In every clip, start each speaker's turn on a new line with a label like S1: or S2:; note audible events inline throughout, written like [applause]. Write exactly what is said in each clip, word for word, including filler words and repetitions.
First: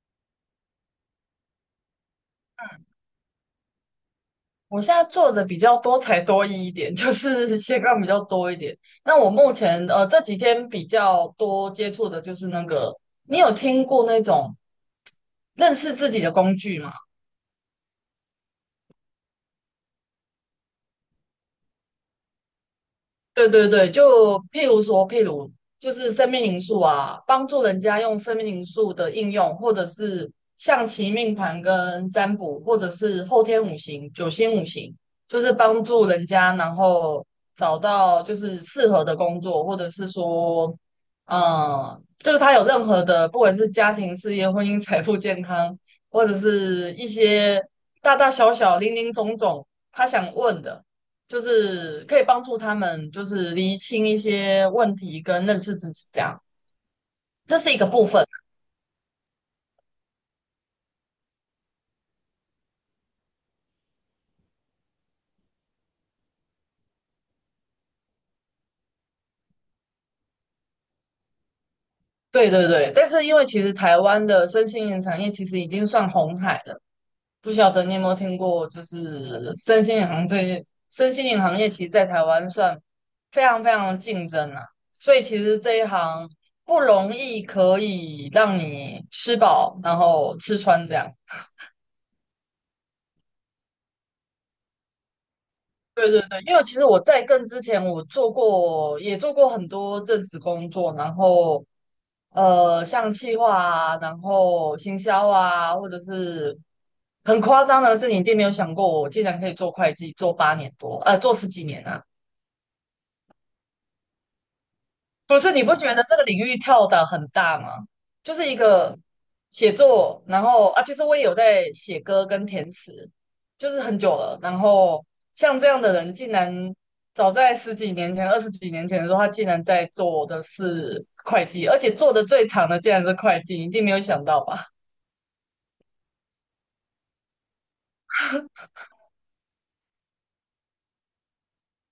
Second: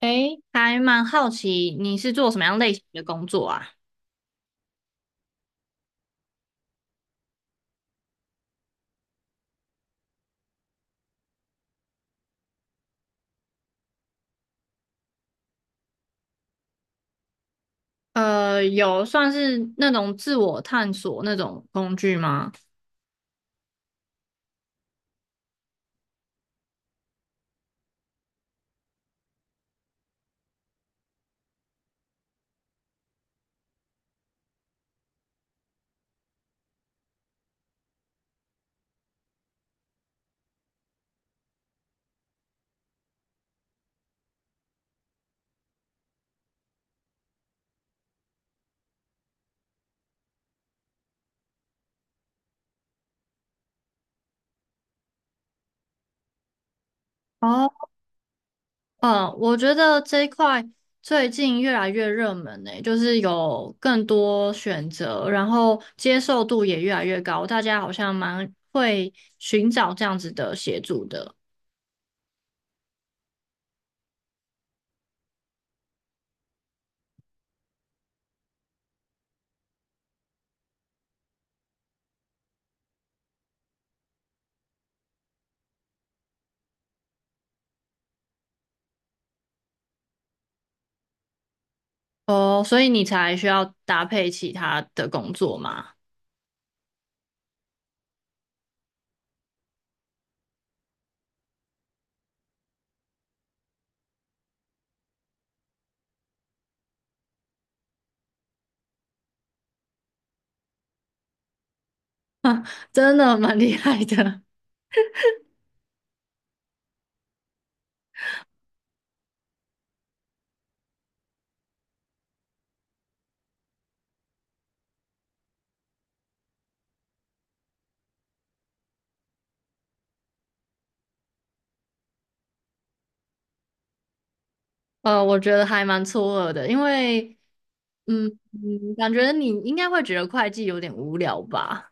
S1: 诶，还蛮好奇你是做什么样类型的工作啊？
S2: 我现在做的比较多才多艺一点，[laughs] 就是斜杠比较多一点。那我目前呃这几天比较多接触的就是那个，你有听过那种认识自己的工具吗？
S1: 呃，有算是那种自我探索那种工具吗？
S2: 对对对，就譬如说，譬如就是生命因素啊，帮助人家用生命因素的应用，或者是象棋命盘跟占卜，或者是后天五行、九星五行，就是帮助人家，然后找到就是适合的工作，或者是说，嗯，就是他有任何的，不管是家庭、事业、婚姻、财富、健康，或者是一些大大小小、零零总总，他想问的。就是可以帮助他们，就是厘清一些问题跟认识自己，这样这是一个
S1: 哦，
S2: 部分啊。
S1: 呃，我觉得这一块最近越来越热门呢、就是有更多选择，然后接受度也越来越高，大家好像蛮会寻找这样子的协助的。
S2: 对对对，但是因为其实台湾的身心灵产业其实已经算红海了，不晓得你有没有听过，就是身心灵行这身心灵行业其实在台湾算非常非常竞争啊，所以其实这一行不容易可以让你吃饱，然后吃穿这样。
S1: 哦，所以你才需要搭配其他的工作吗？
S2: 对对对，因为其实我在更之前，我做过也做过很多正职工作，然后呃，像企划啊，然后行销啊，或者是很夸张的是，你一定没有想过，我竟然可以做会计，做八年多，呃，做十几年啊。
S1: 真的蛮厉害的。
S2: 不是，你不觉得这个领域跳的很大吗？就是一个写作，然后啊，其实我也有在写歌跟填词，就是很久了。然后像这样的人，竟然早在十几年前、二十几年前的时候，他竟然在做的是会计，而且做的最长的竟然是会计，你一定没有想到吧？
S1: 呃，我觉得还蛮错愕的，因为，嗯嗯，感觉你应该会觉得会计有点无聊吧？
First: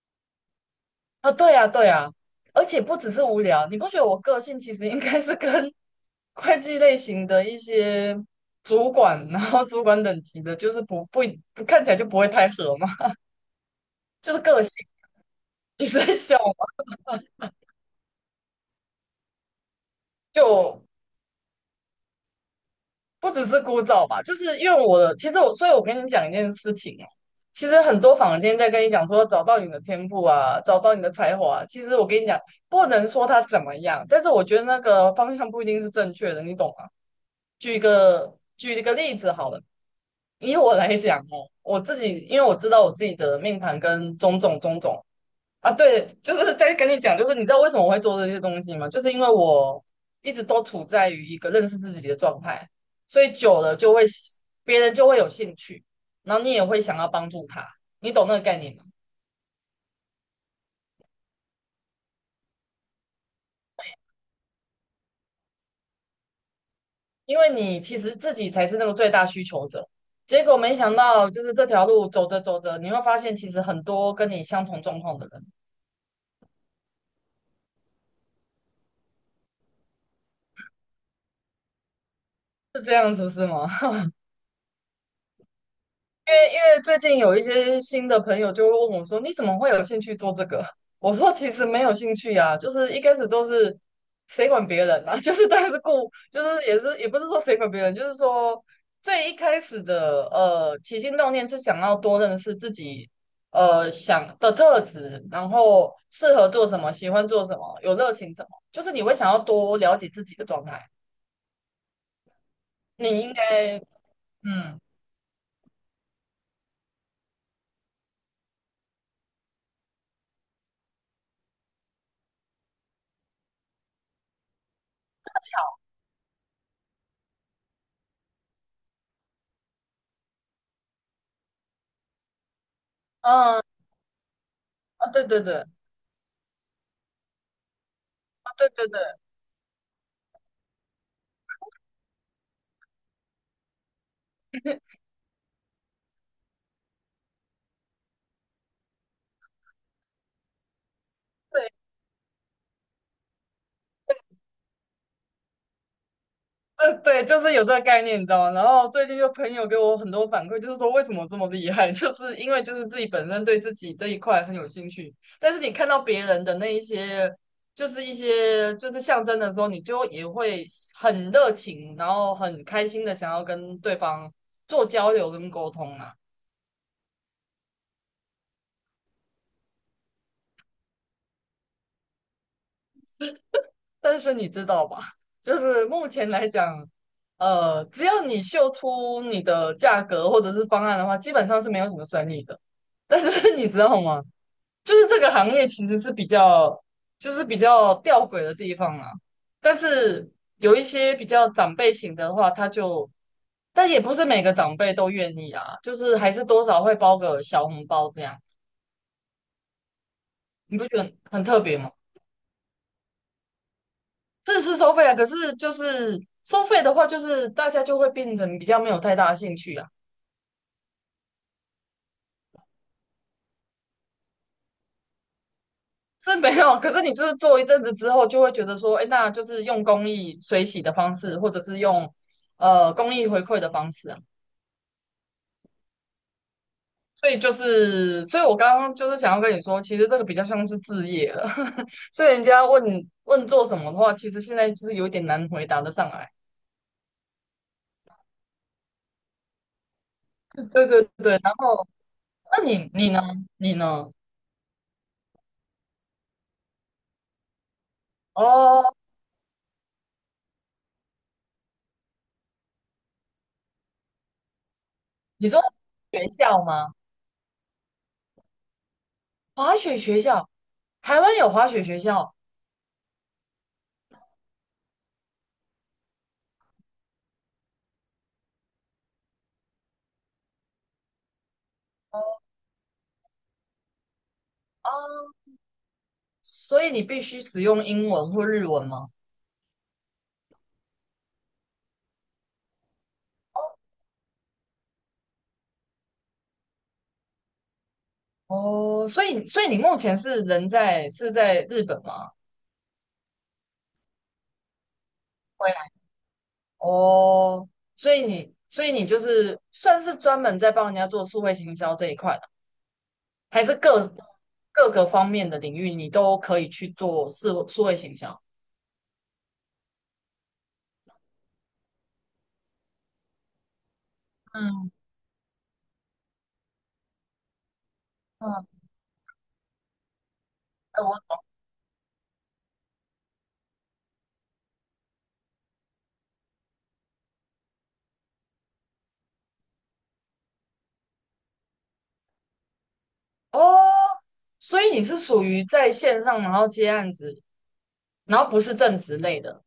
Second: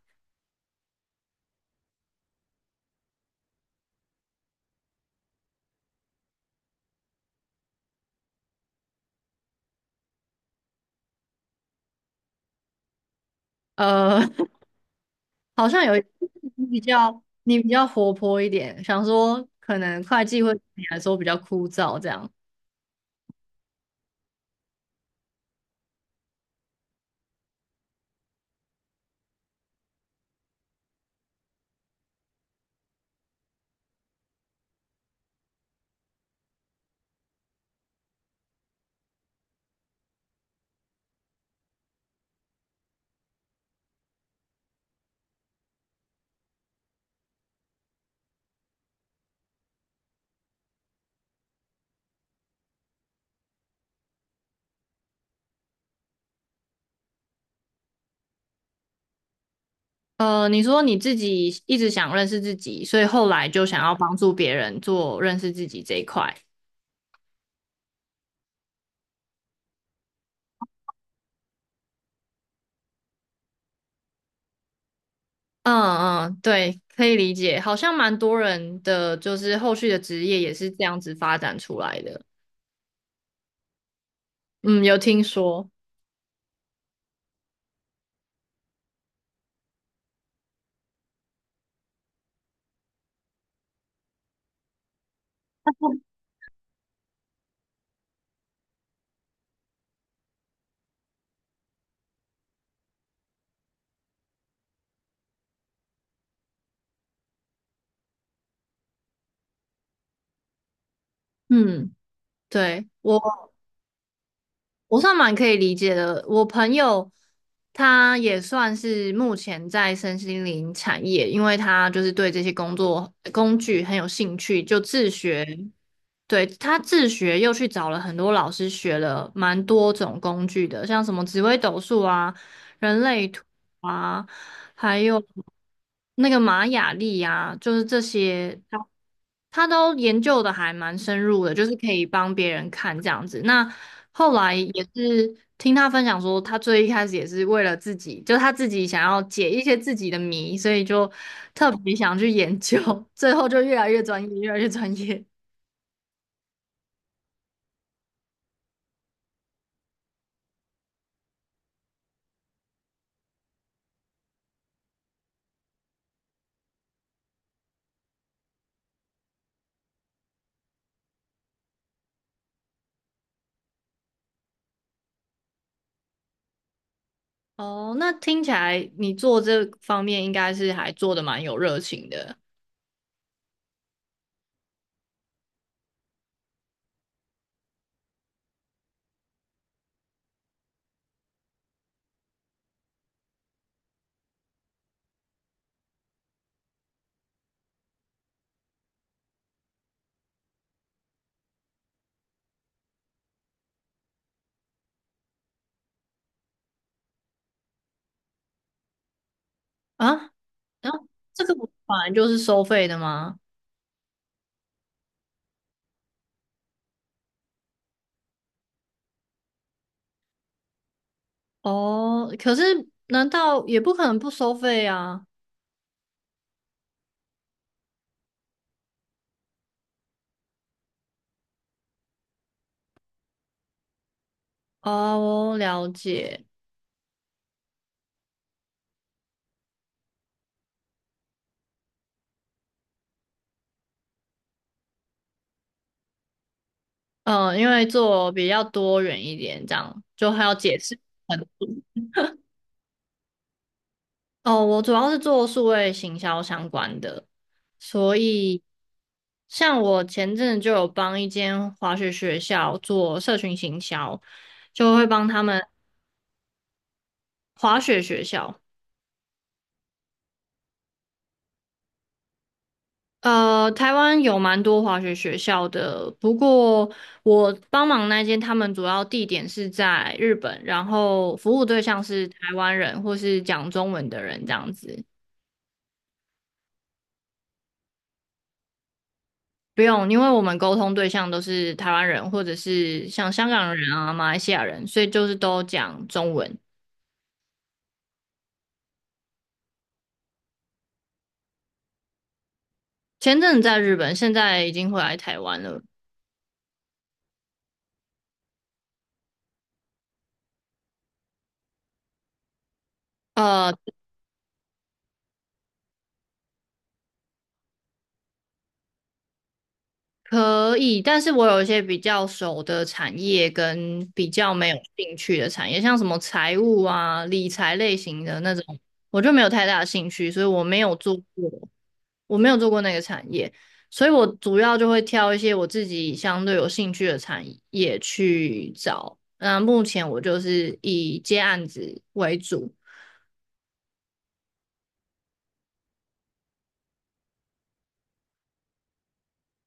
S2: 啊，对啊，对啊，而且不只是无聊，你不觉得我个性其实应该是跟 [laughs] 会计类型的一些主管，然后主管等级的，就是不不不看起来就不会太合嘛，
S1: 呃，
S2: 就是
S1: [laughs]
S2: 个性。
S1: 好像
S2: 你
S1: 有
S2: 是
S1: 一
S2: 在笑吗？
S1: 你比较你比较活泼一点，想说可能会计会对
S2: 就
S1: 你来说比较枯燥这样。
S2: 不只是枯燥吧，就是因为我的，其实我，所以我跟你讲一件事情哦，其实很多坊间在跟你讲说找到你的天赋啊，找到你的才华啊其实我跟你讲，不能说他怎么样，但是我觉得那个方向不一定是正确的，你懂吗？举一个举一个例子好了，以我来讲哦，我自己因为我知道我自己的命盘跟种种种种啊，对，就是在跟你讲，就是你知道为什么我会做这些东西吗？就是因为我一直都处在于一个认识自己的状态，所以久了就会喜别人就会有兴趣，然后你也会想要帮助他，你懂那个概念吗？
S1: 呃，你说你自己一直想认识自己，所以后来就想要帮助别人做认识自己这一块。
S2: 因为你其实自己才是那个最大需求者。结果没想到，就是这条路走着走着，你会发现其实很多跟你相同状况的人
S1: 嗯嗯，对，可以理解，好像蛮多人的就是后续的职业也是这样子发展出来的。
S2: 是这样子，是吗？
S1: 嗯，有听说。
S2: 因为因为最近有一些新的朋友就会问我说："你怎么会有兴趣做这个？" [laughs] 我说："其实没有兴趣呀、就是一开始都是谁管别人啊，[laughs] 就是但是顾，就是也是也不是说谁管别人，就是说最一开始的呃起心动念是想要多认识自己呃想的特质，然后适合做什么，喜欢做什么，有热情什么，就是你会想要多了解自己的状态。
S1: 嗯，对，
S2: 你应
S1: 我
S2: 该嗯
S1: 我算蛮可以理解的。我朋友他也算是目前在身心灵产业，因为他就是对这些工作工具很有兴趣，就自学。对，他自学又去找了很多老师学了蛮多种工具的，像什么紫微斗数啊、人类图。
S2: 嗯
S1: 啊。还
S2: 啊，
S1: 有
S2: 对对对
S1: 那个玛雅历呀、就是这
S2: 啊，
S1: 些，
S2: 对
S1: 他
S2: 对对。"
S1: 他都研究的还蛮深入的，就是可以帮别人看这样子。那后来也是听他分享说，他最一开始也是为了自己，就他自己想要解一些自己的谜，所以就特别想去研究，[laughs] 最后就越来越专业，越来越专业。
S2: 呃，对，就是有这个概念，你知道吗？然后最近就朋友给我很多反馈，就是说为什么我这么厉害，[laughs] 就是因为就是自己本身对自己这一块很有兴趣，但是你看到别人的那一些，就是一些就是象征的时候，你就也会很热情，然后很开心的想要跟对方做交流跟沟通啊。
S1: 哦，那听起来你做这方面应该是还做的蛮有热情的
S2: 但是你知道吧，就是目前来讲，呃，只要你秀出你的价格或者是方案的话，基本上是没有什么生意的。[laughs] 但是你知道吗？就是这个行业其实是比较，就是比较吊诡的地方啊。但是有一些比较长辈型的话，他就，但也不是每个长辈都愿意啊，就是还是多少会包个小红包这样，
S1: 啊。
S2: 你不
S1: 然
S2: 觉
S1: 后
S2: 得很
S1: 这个
S2: 特别吗？
S1: 本来就是收费的吗？
S2: 这是收费啊，可是就是收费的话，就是大家就会变成比较没有太大的兴趣啊。
S1: 哦，可是难道也不可能不收费啊？
S2: 这没有，可是你就是做一阵子之后，就会觉得说，哎，那就是用公益水洗的方式，或者是用呃公益回馈的方式啊。
S1: 哦，了解。
S2: 所以就是，所以我刚刚就是想要跟你说，其实这个比较像是置业了。[laughs] 所以人家问问做什么的话，其实现在就是有点难回答得上来。
S1: 嗯，因为做比较多元一点，这样就还要解
S2: 对
S1: 释
S2: 对
S1: 很
S2: 对，然
S1: 多。
S2: 后那你你呢？你呢？
S1: 哦，我主要是做数位行销相关的，所以
S2: 哦，
S1: 像我前阵子就有帮一间滑雪学校做社群行销，就会帮他
S2: 你说
S1: 们
S2: 学校吗？
S1: 滑雪学校。
S2: 滑雪学校，台湾有滑雪学校
S1: 呃，台湾有蛮多滑雪学校的，不过我帮忙那间，他们主要地点是在日本，然后服务对象是台湾人或是讲中文的人这样
S2: 啊，
S1: 子。
S2: 所以你必须使用英文或日文吗？
S1: 不用，因为我们沟通对象都是台湾人或者是像香港人啊、马来西亚人，所以就是都讲中文。
S2: 哦，所以所以你目前是人在是在日本吗？
S1: 前阵子在日本，现在已经回来台湾
S2: 会。
S1: 了。
S2: 哦，所以你，所以你就是算是专门在帮人家做数位行销这一块的，还
S1: 呃，
S2: 是各各个方面的领域你都可以去做数数位行销？
S1: 可以，但是我有一些比较熟的产业跟比较没有
S2: 嗯
S1: 兴趣的产业，像什么财务啊、理财类型的那种，
S2: 嗯，
S1: 我就没有太大的兴趣，所以我没有
S2: 哎
S1: 做
S2: 我
S1: 过，我没有做过那个产业，所以我主要就会挑一些我自己相对有兴趣的产业去找。那目前我就是以接案子为主，
S2: 哦，所以你是属于在线上，然后接案子，然后不是正职类的。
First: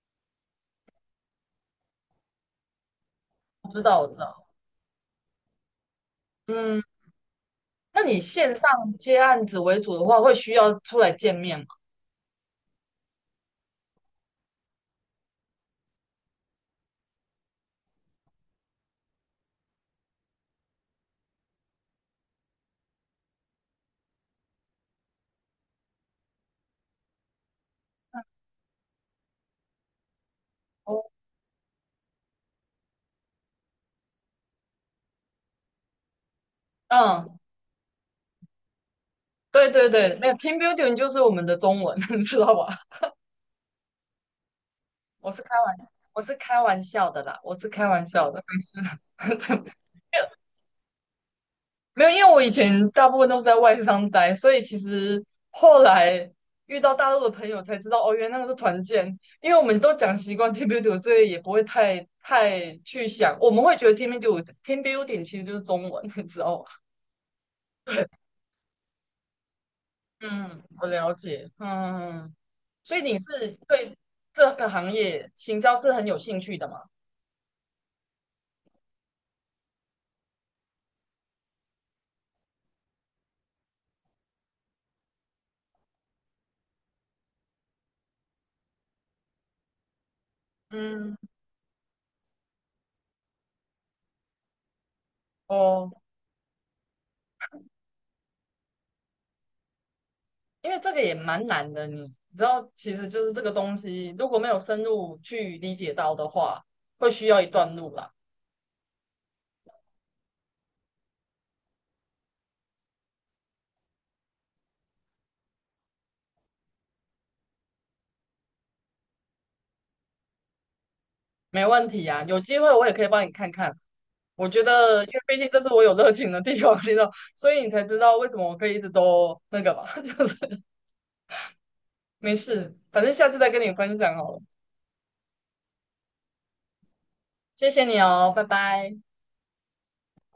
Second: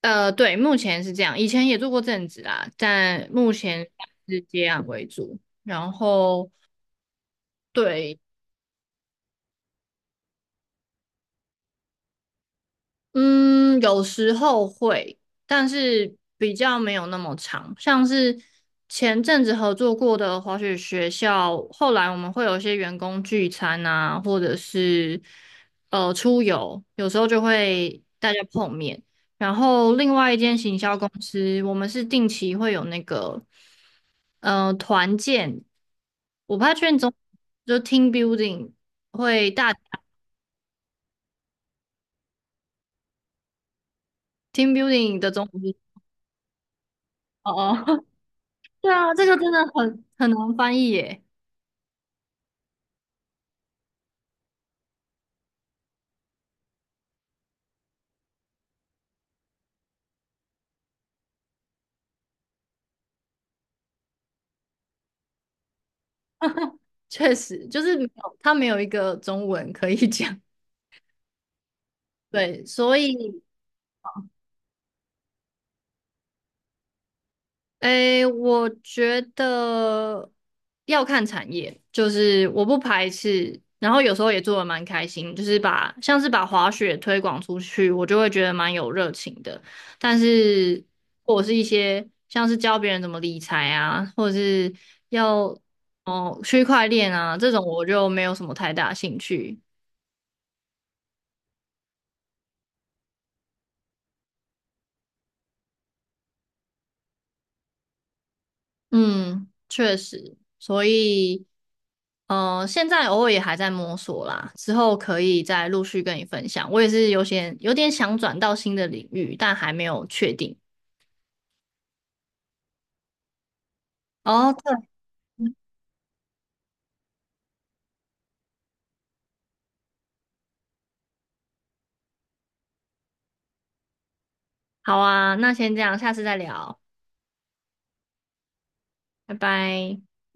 S1: 呃，对，目前是这样，以前也做过正职啦，但目
S2: 我知
S1: 前
S2: 道，我知
S1: 是
S2: 道。
S1: 接案为主，然后。
S2: 嗯，那
S1: 对，
S2: 你线上接案子为主的话，会需要出来见面吗？
S1: 嗯，有时候会，但是比较没有那么长。像是前阵子合作过的滑雪学校，后来我们会有一些员工聚餐啊，或者是呃出游，有时候就会大家碰面。然后另外一间行销
S2: 哦，
S1: 公司，我们是定期会有那个呃团建，我怕太确定中，
S2: 嗯，
S1: 就 team building 会
S2: 对
S1: 大
S2: 对对，没有 team building 就是我们的中文，[laughs] 知道吧？
S1: team building 的
S2: 我是
S1: 中
S2: 开
S1: 文是
S2: 玩，我是开玩笑的啦，
S1: 哦
S2: 我是开
S1: 哦。
S2: 玩笑的，没事，
S1: 对啊，这个真的
S2: [laughs]
S1: 很很难翻译耶，
S2: 没有，因为我以前大部分都是在外商待，所以其实后来遇到大陆的朋友才知道，哦，原来那个是团建，因为我们都讲习惯 team building，所以也不会太太去想，我们会觉得 team building team building 其实就是中文，[laughs] 你知道吗？
S1: 确实就是没
S2: 对，
S1: 有，它没有一个中文可以 [laughs] 讲。
S2: 嗯，我了解，嗯，
S1: 对，所
S2: 所以你
S1: 以，
S2: 是对这个行业行销是很有兴趣的嘛？
S1: 诶，我觉得要看产业，就是我不排斥，然后有时候也做的蛮开心，就是把像是把滑雪推广出去，我就会觉得蛮有热情的。但是，
S2: 嗯，
S1: 或者是一些像是教别人怎么理财啊，或者是要
S2: 哦。
S1: 哦区块链啊这种，我就没有什么太大兴趣。
S2: 因为这个也蛮难的，你知道，其实就是这个东西，如果没有深入去理解到的话，会需要一段路啦。
S1: 嗯，确实，所以，呃，现在偶尔也还在摸索啦，之后可以再陆续跟你分享。我也是有些有点想转到新的领域，但还没有确定。
S2: 没问题啊，有机会我也可以帮你看看。我
S1: 哦，
S2: 觉
S1: 对，
S2: 得，因为毕竟这是我有热情的地方，你知道，所以你才知道为什么我可以一直都那个吧，[laughs] 就是没事，反正下次再跟你分享好了。
S1: 好啊，那先这样，下次再聊，
S2: 谢谢你哦，拜拜。
S1: 拜拜。